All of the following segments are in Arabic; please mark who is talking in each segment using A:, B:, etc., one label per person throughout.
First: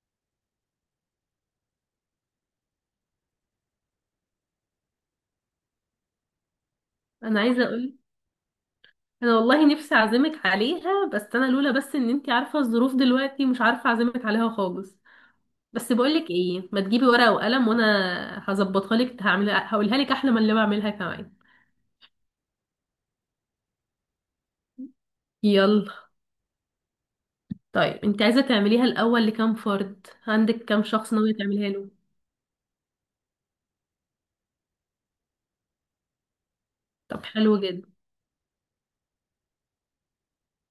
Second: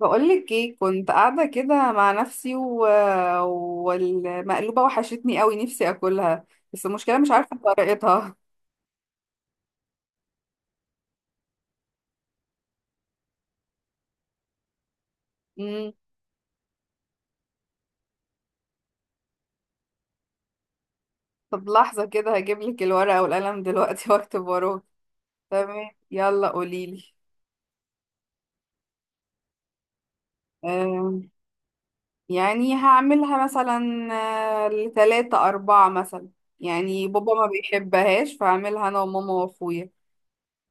A: بقولك ايه كنت قاعدة كده مع نفسي والمقلوبة وحشتني قوي، نفسي اكلها. بس المشكلة مش
B: انا
A: عارفة
B: عايزه اقول.
A: طريقتها.
B: انا والله نفسي اعزمك عليها، بس انا لولا بس ان انتي عارفه الظروف دلوقتي، مش عارفه اعزمك عليها خالص.
A: مم.
B: بس بقولك ايه، ما تجيبي ورقه وقلم وانا هظبطها لك، هعملها هقولها لك احلى من اللي بعملها كمان.
A: طب لحظة كده هجيبلك الورقة والقلم دلوقتي واكتب وراك.
B: يلا.
A: تمام، يلا قوليلي.
B: طيب انت عايزه تعمليها الاول لكام فرد؟ عندك كام شخص
A: أم،
B: ناويه تعمليها له؟
A: يعني هعملها مثلا ل 3 4 مثلا. يعني
B: طب
A: بابا ما
B: حلو جدا.
A: بيحبهاش، فهعملها أنا وماما وأخويا.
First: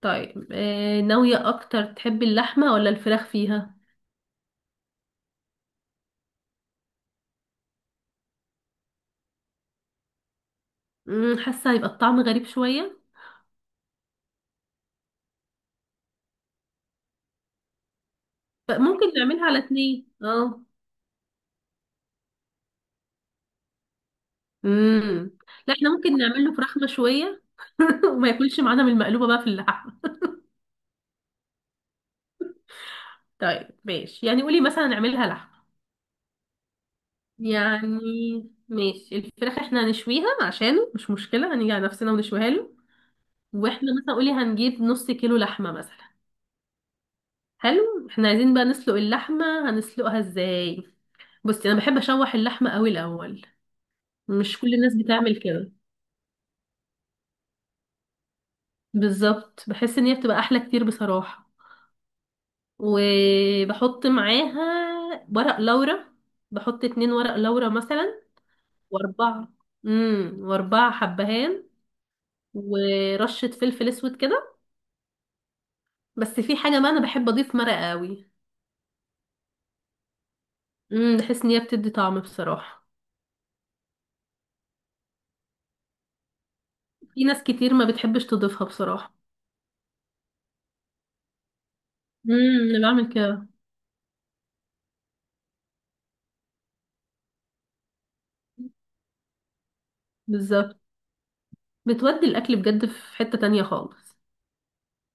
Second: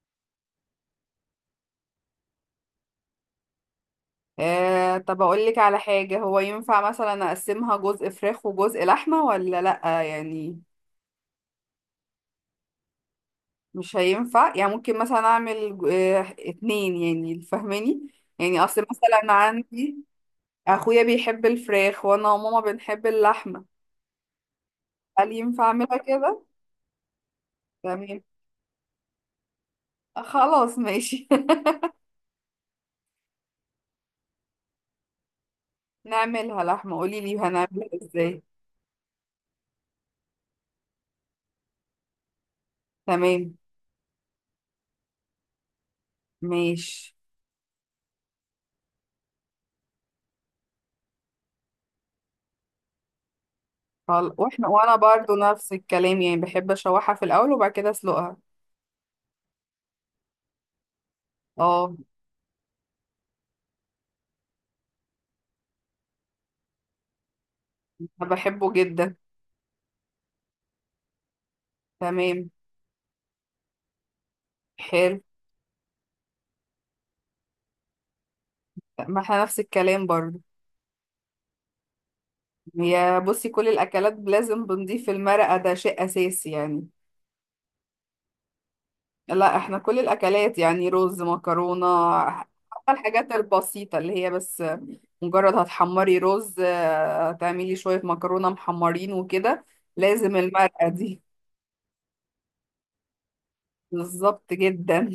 B: طيب ناويه اكتر تحبي اللحمه ولا الفراخ فيها؟
A: أه، طب أقولك على حاجة، هو ينفع مثلا أقسمها جزء فراخ وجزء لحمة ولا لأ يعني؟
B: حاسه هيبقى الطعم غريب شويه.
A: مش هينفع يعني، ممكن مثلا اعمل 2، يعني فاهماني؟ يعني اصل
B: ممكن
A: مثلا
B: نعملها على
A: عندي
B: اتنين، اه.
A: اخويا بيحب الفراخ وانا وماما بنحب اللحمه. هل
B: امم.
A: ينفع
B: لا، احنا
A: اعملها
B: ممكن
A: كده؟
B: نعمل له فراخ مشوية
A: تمام،
B: وما ياكلش معانا من المقلوبة بقى في اللحمة.
A: خلاص ماشي.
B: طيب ماشي، يعني قولي مثلا نعملها لحمة.
A: نعملها لحمه، قولي لي
B: يعني
A: هنعملها ازاي.
B: ماشي، الفراخ احنا هنشويها عشانه مش مشكلة، هنيجي على نفسنا ونشويها له.
A: تمام
B: واحنا مثلا قولي هنجيب نص كيلو لحمة مثلا.
A: ماشي.
B: حلو، احنا عايزين بقى نسلق اللحمة، هنسلقها ازاي؟ بصي، انا بحب اشوح اللحمة قوي الاول. مش
A: واحنا
B: كل الناس
A: وانا برضو
B: بتعمل كده.
A: نفس الكلام، يعني بحب اشوحها في الاول وبعد كده اسلقها.
B: بالظبط، بحس ان هي بتبقى احلى كتير بصراحة.
A: اه.
B: وبحط معاها ورق لورا، بحط 2 ورق لورا مثلا.
A: أنا بحبه جدا.
B: واربعة. امم، و4 حبهان.
A: تمام.
B: ورشة فلفل اسود كده.
A: حلو.
B: بس في حاجة بقى، انا بحب اضيف مرقة قوي.
A: ما احنا نفس الكلام برضو.
B: امم، بحس ان هي بتدي طعم بصراحة.
A: يا بصي، كل الاكلات لازم بنضيف المرقه، ده شيء اساسي يعني.
B: في ناس كتير ما بتحبش تضيفها بصراحة.
A: لا احنا كل الاكلات، يعني رز، مكرونه،
B: امم، انا
A: حتى
B: بعمل
A: الحاجات
B: كده.
A: البسيطه اللي هي بس مجرد هتحمري رز، تعملي شويه مكرونه محمرين وكده، لازم
B: بالظبط،
A: المرقه دي.
B: بتودي الاكل بجد في حتة تانية خالص.
A: بالظبط جدا.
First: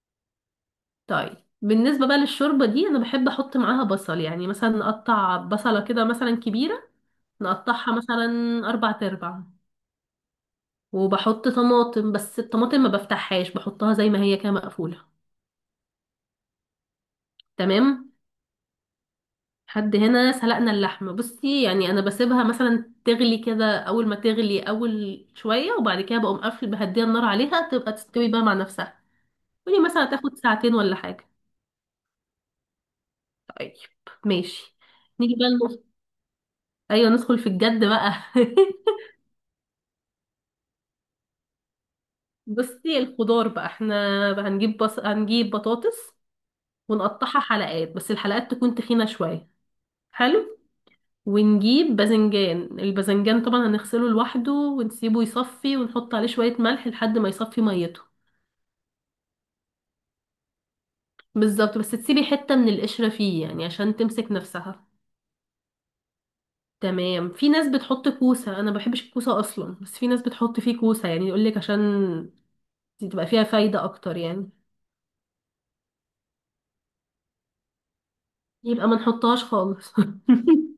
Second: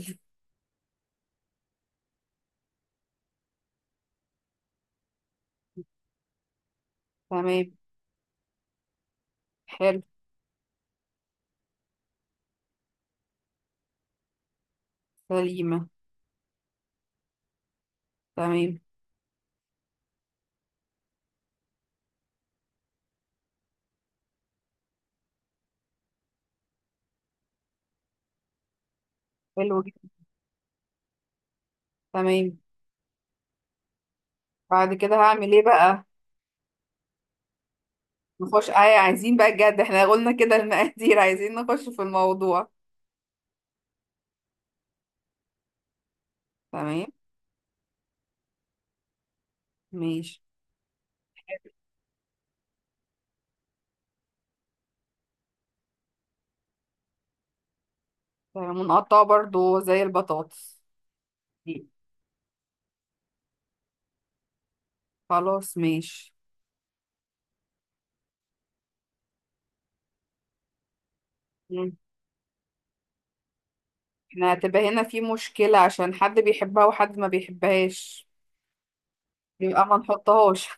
B: طيب، بالنسبة بقى للشوربة دي، انا بحب احط معاها بصل، يعني مثلا اقطع بصلة كده مثلا كبيرة.
A: تمام.
B: نقطعها مثلا أربع تربع.
A: حلو.
B: وبحط طماطم، بس الطماطم ما بفتحهاش، بحطها زي ما هي كده مقفولة.
A: سليمه.
B: تمام.
A: تمام.
B: حد هنا سلقنا اللحمة، بصي يعني أنا بسيبها مثلا تغلي كده، أول ما تغلي أول شوية وبعد كده بقوم قافل بهديها النار عليها تبقى تستوي بقى مع نفسها. قولي
A: حلو
B: مثلا
A: جدا.
B: تاخد ساعتين ولا حاجة.
A: تمام،
B: طيب. ماشي.
A: بعد كده
B: نيجي بقى
A: هعمل ايه بقى؟
B: أيوة، ندخل في الجد بقى.
A: نخش آه. عايزين بقى بجد، احنا قلنا كده المقادير، عايزين نخش في الموضوع.
B: بصي، الخضار بقى احنا هنجيب بطاطس،
A: تمام.
B: ونقطعها حلقات بس الحلقات تكون تخينة شوية.
A: ماشي.
B: حلو. ونجيب باذنجان، الباذنجان طبعا هنغسله لوحده ونسيبه يصفي ونحط عليه شوية ملح لحد ما يصفي ميته.
A: منقطعة برضو زي البطاطس
B: بالظبط،
A: دي.
B: بس تسيبي حتة من القشرة فيه يعني عشان تمسك نفسها.
A: خلاص ماشي.
B: تمام. في ناس بتحط كوسة، انا ما بحبش الكوسة اصلا، بس في ناس بتحط فيه كوسة يعني يقولك
A: مم.
B: عشان تبقى فيها فايدة اكتر يعني.
A: احنا هتبقى هنا في مشكلة عشان حد بيحبها وحد ما بيحبهاش.
B: يبقى ما نحطهاش
A: يبقى
B: خالص.
A: ما نحطهاش.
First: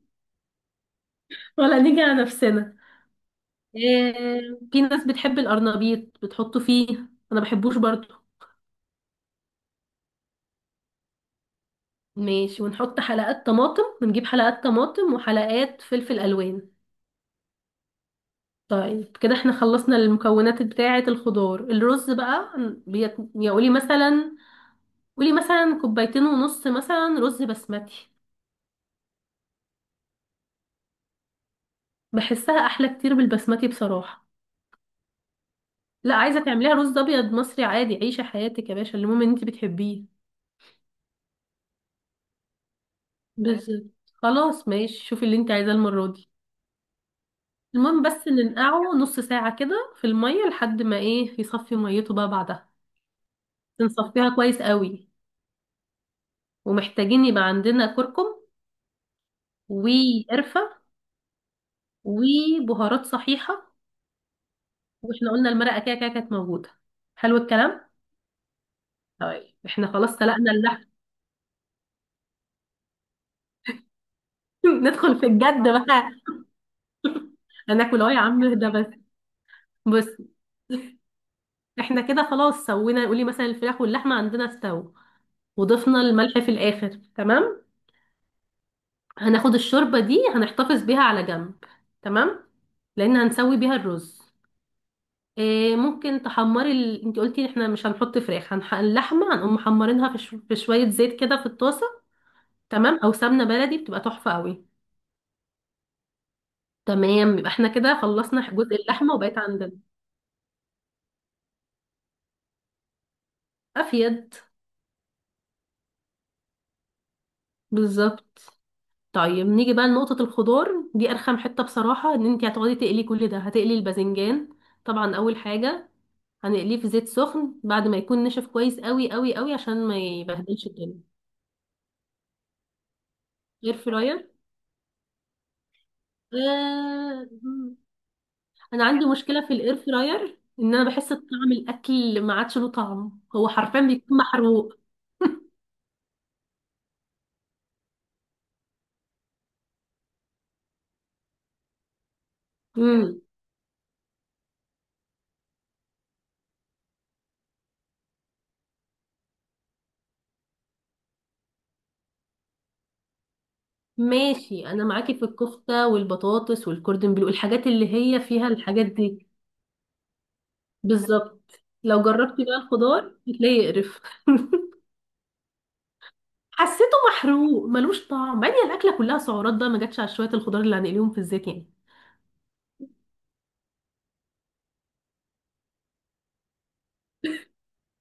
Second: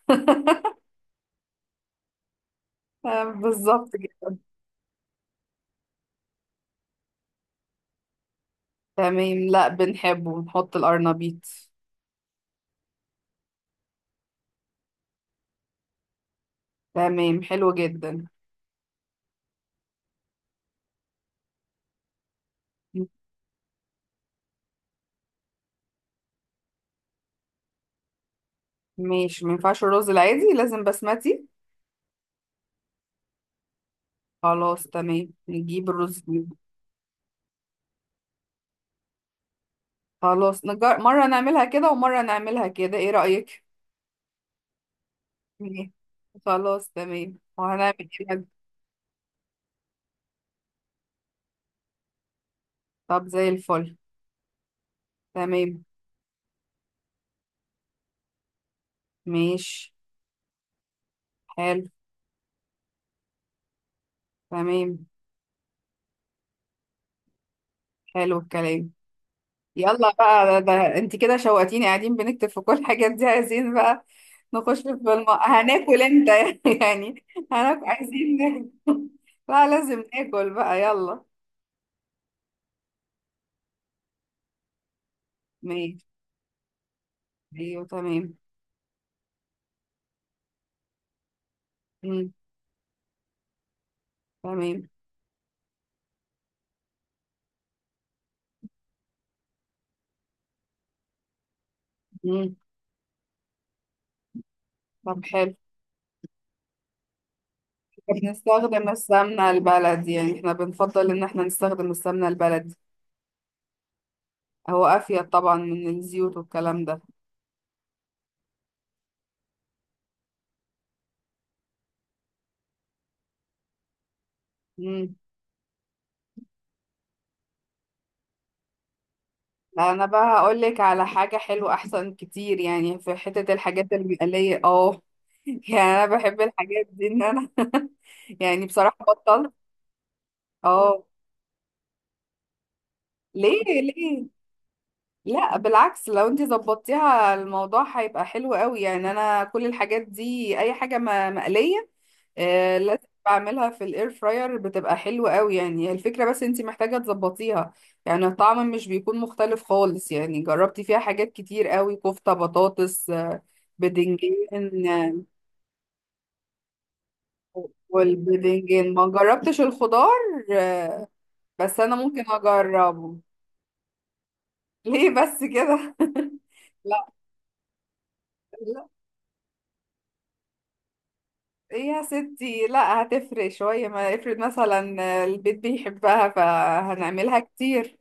B: ولا نيجي على نفسنا.
A: بالظبط
B: إيه،
A: كده.
B: في ناس بتحب القرنبيط بتحطه فيه، انا بحبوش برضو.
A: تمام، لا بنحبه، نحط القرنبيط.
B: ماشي، ونحط حلقات طماطم، ونجيب حلقات طماطم وحلقات فلفل الوان.
A: تمام، حلو جدا.
B: طيب كده احنا خلصنا المكونات بتاعة الخضار. الرز بقى
A: م-
B: يا قولي مثلا، قولي مثلا كوبايتين ونص مثلا رز بسمتي.
A: ماشي. ما ينفعش الرز العادي، لازم بسمتي.
B: بحسها احلى كتير بالبسمتي بصراحة.
A: خلاص تمام، نجيب
B: لا،
A: الرز
B: عايزة
A: دي.
B: تعمليها رز ابيض مصري عادي عيشة حياتك يا باشا، المهم ان انت بتحبيه.
A: خلاص، مرة نعملها كده ومرة نعملها كده، ايه رأيك؟
B: بالظبط. خلاص ماشي، شوفي اللي انت عايزاه
A: مم.
B: المرة دي.
A: خلاص تمام،
B: المهم
A: وهنعمل
B: بس
A: كده.
B: ننقعه نص ساعة كده في المية لحد ما ايه يصفي ميته بقى بعدها،
A: طب زي الفل.
B: بنصفيها كويس قوي.
A: تمام.
B: ومحتاجين يبقى عندنا كركم،
A: ماشي.
B: وقرفة،
A: حلو.
B: وبهارات صحيحة.
A: تمام.
B: واحنا قلنا المرقة كده كده كانت موجودة. حلو الكلام.
A: حلو الكلام.
B: طيب احنا خلاص
A: يلا بقى،
B: سلقنا اللحم.
A: ده انت كده شوقتيني، قاعدين بنكتب في كل الحاجات دي، عايزين بقى
B: ندخل في الجد
A: هناكل
B: بقى.
A: امتى يعني؟ هناكل،
B: هناكل اهو يا
A: عايزين
B: عم اهدى بس.
A: ناكل. لا لازم
B: بص،
A: ناكل بقى، يلا.
B: احنا كده خلاص سوينا، قولي مثلا الفراخ واللحمة عندنا استوى،
A: ماشي.
B: وضفنا الملح في الاخر. تمام.
A: ايوه تمام.
B: هناخد الشوربة دي هنحتفظ بيها على جنب.
A: مم.
B: تمام. لان هنسوي بيها الرز.
A: تمام.
B: إيه ممكن تحمري انت قلتي احنا مش هنحط فراخ، اللحمه هنقوم محمرينها في، في شويه زيت كده في الطاسه.
A: مم.
B: تمام، او سمنه بلدي بتبقى تحفه قوي.
A: طب حلو.
B: تمام، يبقى احنا كده خلصنا جزء
A: بنستخدم
B: اللحمه وبقيت
A: السمنة
B: عندنا.
A: البلدي، يعني احنا بنفضل ان احنا نستخدم السمنة البلدي.
B: افيد.
A: هو افيد طبعا من الزيوت والكلام ده.
B: بالظبط. طيب نيجي بقى لنقطه الخضار، دي ارخم حته بصراحه ان انت هتقعدي تقلي كل ده، هتقلي الباذنجان
A: مم.
B: طبعا اول حاجه، هنقليه في زيت سخن بعد ما يكون نشف كويس قوي قوي قوي عشان
A: لا
B: ما
A: انا بقى هقول
B: يبهدلش
A: لك
B: الدنيا.
A: على حاجه حلوه احسن كتير، يعني في حته
B: اير
A: الحاجات
B: فراير.
A: المقليه اه يعني انا بحب الحاجات دي ان
B: آه،
A: انا يعني
B: انا
A: بصراحه
B: عندي مشكله
A: بطلت.
B: في الاير فراير، ان انا
A: اه.
B: بحس طعم الاكل ما عادش له طعم، هو
A: ليه
B: حرفيا بيكون
A: ليه؟
B: محروق.
A: لا بالعكس، لو انت ظبطتيها الموضوع هيبقى حلو قوي. يعني انا كل الحاجات دي اي حاجه مقليه، آه، لازم
B: امم.
A: بعملها في الاير فراير بتبقى حلوة قوي. يعني هي الفكرة، بس انتي محتاجة تظبطيها. يعني الطعم مش بيكون مختلف خالص. يعني جربتي فيها حاجات كتير قوي: كفتة، بطاطس،
B: ماشي، انا
A: بدنجان،
B: معاكي في الكفته والبطاطس والكوردن بلو، الحاجات اللي هي فيها الحاجات
A: والبدنجان ما
B: دي.
A: جربتش الخضار.
B: بالظبط،
A: بس انا
B: لو
A: ممكن
B: جربتي بقى
A: اجربه.
B: الخضار هتلاقيه يقرف.
A: ليه بس كده؟
B: حسيته
A: لا
B: محروق ملوش طعم، بعدين
A: لا،
B: الاكله كلها سعرات بقى ما جاتش على شويه الخضار اللي هنقليهم في الزيت يعني.
A: ايه يا ستي! لا هتفرق شوية. ما افرض مثلا البيت بيحبها، فهنعملها كتير.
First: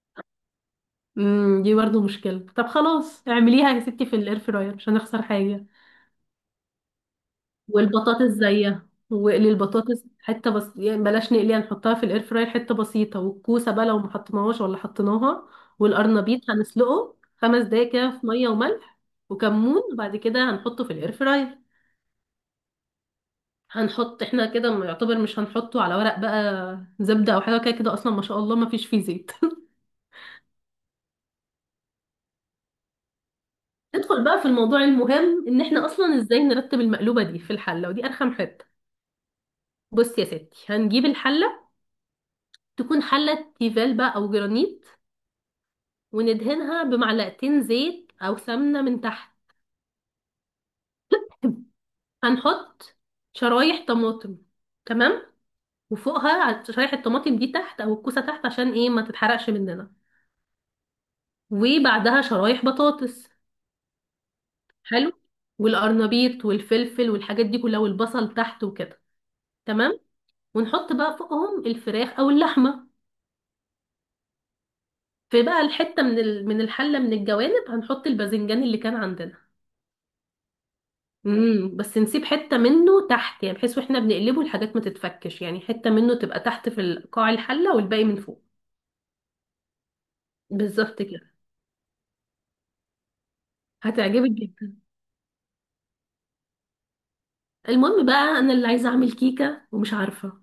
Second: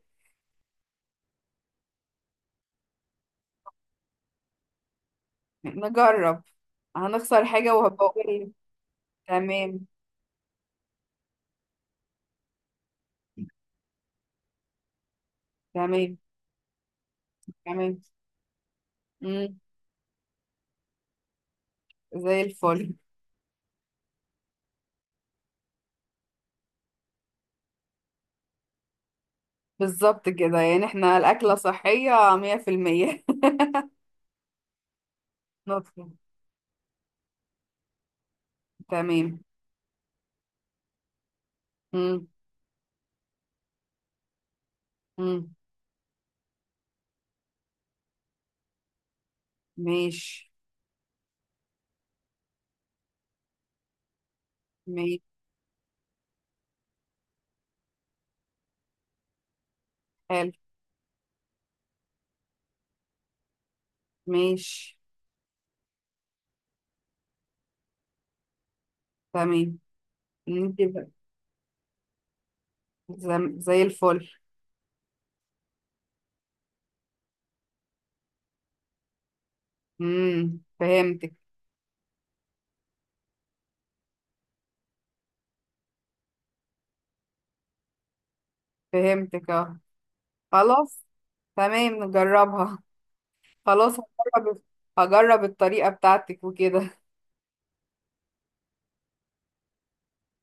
B: امم، دي برضه مشكله، طب خلاص اعمليها يا ستي في الاير فراير مش هنخسر حاجه.
A: نجرب. هنخسر حاجة
B: والبطاطس
A: وهبقول.
B: زيها، واقلي
A: تمام.
B: البطاطس حته بس يعني، بلاش نقليها، نحطها في الاير فراير حته بسيطه، والكوسه بقى لو ما حطيناهاش ولا حطيناها.
A: تمام.
B: والقرنبيط هنسلقه 5 دقايق
A: تمام.
B: كده في ميه وملح
A: مم.
B: وكمون، وبعد كده هنحطه في الاير فراير.
A: زي الفل.
B: هنحط احنا كده يعتبر مش هنحطه على ورق بقى زبده او حاجه، كده كده اصلا ما شاء الله ما فيش فيه زيت.
A: بالظبط كده، يعني احنا الأكلة صحية 100%.
B: ندخل بقى في الموضوع المهم، ان احنا
A: نطلع.
B: اصلا ازاي نرتب المقلوبه دي في الحله، ودي ارخم حته.
A: تمام.
B: بص يا ستي، هنجيب الحله،
A: مم.
B: تكون حله تيفال بقى او جرانيت،
A: مم.
B: وندهنها بمعلقتين زيت او سمنه من تحت.
A: ماشي.
B: هنحط شرايح طماطم.
A: ماشي.
B: تمام. وفوقها على شرايح الطماطم دي تحت، او الكوسه تحت عشان ايه ما تتحرقش مننا.
A: حلو.
B: وبعدها شرايح بطاطس.
A: ماشي.
B: حلو. والقرنبيط والفلفل والحاجات دي كلها والبصل تحت وكده.
A: تمام.
B: تمام.
A: انت
B: ونحط
A: بقى،
B: بقى فوقهم الفراخ او اللحمه.
A: زي الفل.
B: في بقى الحته من الحله من الجوانب، هنحط الباذنجان اللي كان عندنا.
A: مم. فهمتك.
B: امم، بس نسيب حتة منه تحت يعني، بحيث واحنا بنقلبه الحاجات ما تتفكش، يعني حتة منه تبقى تحت قاع الحلة والباقي من فوق.
A: فهمتك اه.
B: بالظبط
A: خلاص
B: كده.
A: تمام، نجربها. خلاص.
B: هتعجبك
A: هجرب.
B: جدا.
A: هجرب الطريقة بتاعتك وكده.
B: المهم بقى انا اللي عايزة اعمل كيكة ومش عارفة.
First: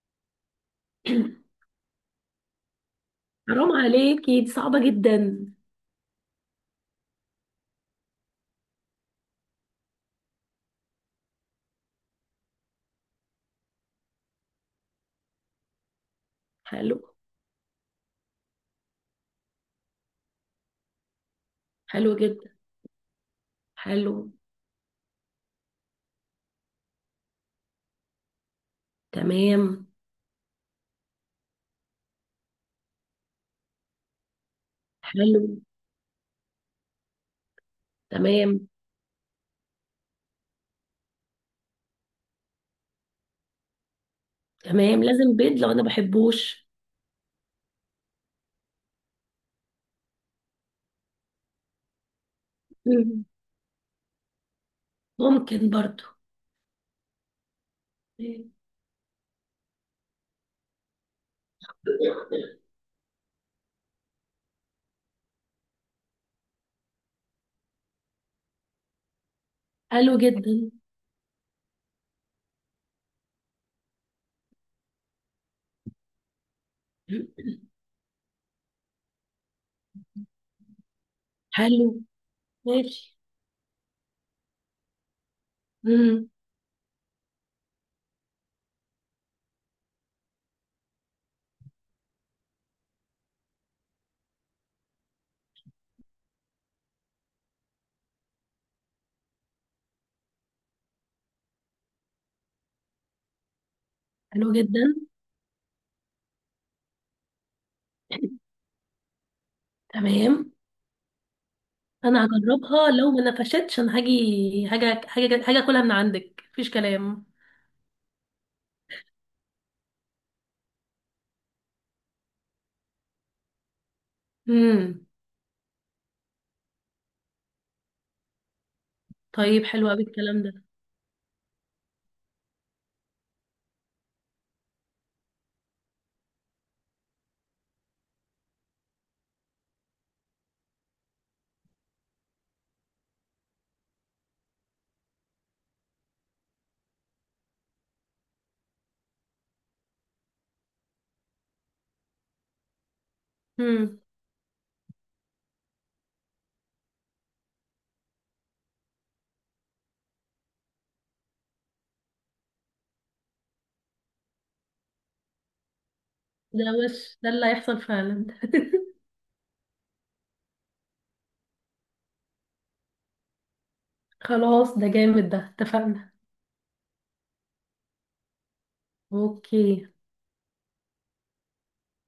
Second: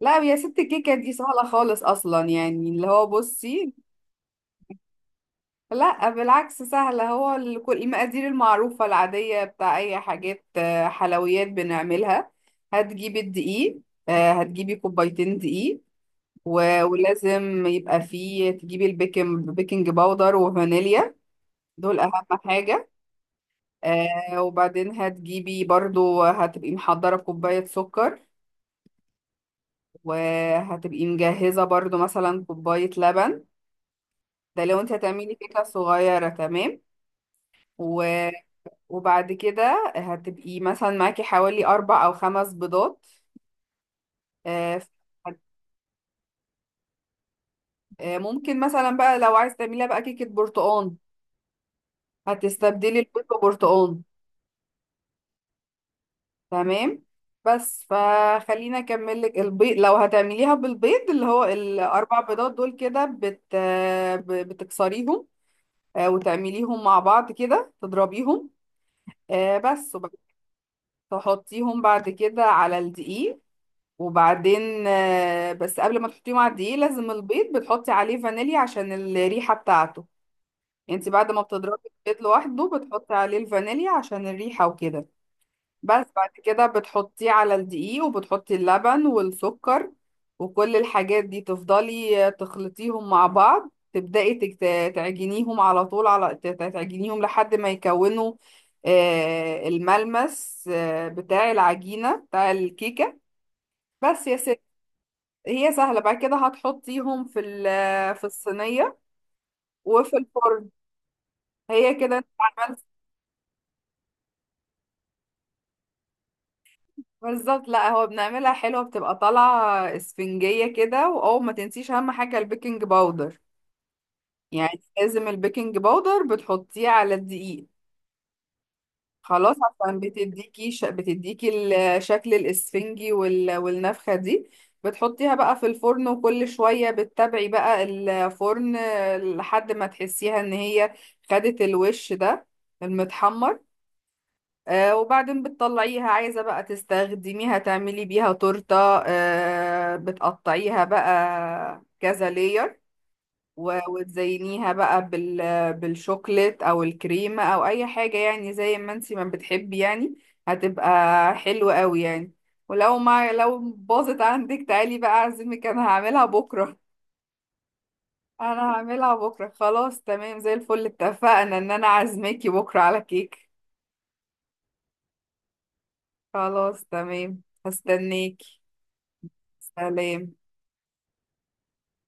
A: لا يا ست، الكيكة دي سهلة خالص أصلا. يعني اللي هو بصي،
B: حرام عليكي، دي صعبة جدا.
A: لا بالعكس سهلة. هو كل المقادير المعروفة العادية بتاع أي حاجات حلويات بنعملها. هتجيبي الدقيق، هتجيبي 2 كوباية دقيق.
B: حلو.
A: ولازم يبقى فيه، تجيبي بيكنج باودر وفانيليا. دول أهم
B: حلو جدا.
A: حاجة.
B: حلو.
A: وبعدين هتجيبي برضو، هتبقي محضرة كوباية سكر،
B: تمام.
A: وهتبقي مجهزة برضو مثلا كوباية لبن. ده لو انت هتعملي
B: حلو.
A: كيكة صغيرة. تمام. و...
B: تمام.
A: وبعد كده هتبقي مثلا معاكي حوالي 4 أو 5 بيضات. آه، ف-
B: تمام لازم
A: هت-
B: بيض لو انا بحبوش.
A: ممكن مثلا بقى لو عايز تعمليها بقى كيكة برتقال، هتستبدلي البيض
B: مم.
A: ببرتقال.
B: ممكن برضو.
A: تمام. بس فخلينا أكمل لك البيض. لو هتعمليها بالبيض، اللي هو ال 4 بيضات دول كده بتكسريهم، وتعمليهم مع بعض كده تضربيهم. بس
B: حلو جدا.
A: تحطيهم بعد كده على الدقيق. وبعدين بس قبل ما تحطيهم على الدقيق لازم البيض بتحطي عليه فانيليا عشان الريحة بتاعته. انت بعد ما
B: حلو.
A: بتضربي البيض لوحده بتحطي
B: ماشي.
A: عليه الفانيليا عشان الريحة وكده. بس
B: مم.
A: بعد كده بتحطيه على الدقيق وبتحطي اللبن والسكر. وكل الحاجات دي تفضلي تخلطيهم مع بعض، تبدأي تعجنيهم على طول، تعجنيهم لحد ما يكونوا الملمس بتاع العجينة بتاع الكيكة، بس يا
B: حلو
A: ستي.
B: جدا.
A: هي سهلة. بعد كده هتحطيهم في الصينية وفي
B: تمام،
A: الفرن. هي كده
B: انا
A: انت عملت.
B: هجربها، لو ما نفشتش انا هاجي، هاجي هاجي هاجي اكلها من عندك مفيش كلام.
A: بالظبط. لا هو بنعملها حلوة، بتبقى طالعة اسفنجية كده. واول ما تنسيش اهم حاجة البيكنج باودر، يعني
B: امم.
A: لازم البيكنج باودر بتحطيه على الدقيق. خلاص.
B: طيب حلو
A: عشان
B: قوي الكلام ده.
A: بتديكي الشكل الاسفنجي والنفخة دي. بتحطيها بقى في الفرن وكل شوية بتتابعي بقى الفرن لحد ما تحسيها ان هي خدت الوش ده المتحمر. آه. وبعدين بتطلعيها، عايزة بقى تستخدميها تعملي بيها تورتة. آه، بتقطعيها بقى كذا لير،
B: امم.
A: وتزينيها بقى بالشوكليت او الكريمة او اي حاجة، يعني زي ما انتي ما بتحبي يعني. هتبقى حلوة قوي يعني. ولو ما لو باظت عندك تعالي بقى اعزمك، انا هعملها
B: ده
A: بكرة.
B: وش ده اللي هيحصل فعلا.
A: انا هعملها بكرة، خلاص تمام، زي الفل. اتفقنا ان انا عازماكي بكرة على كيك.
B: خلاص ده جامد، ده اتفقنا.
A: خلاص تمام، هستناكي.
B: اوكي.
A: سلام.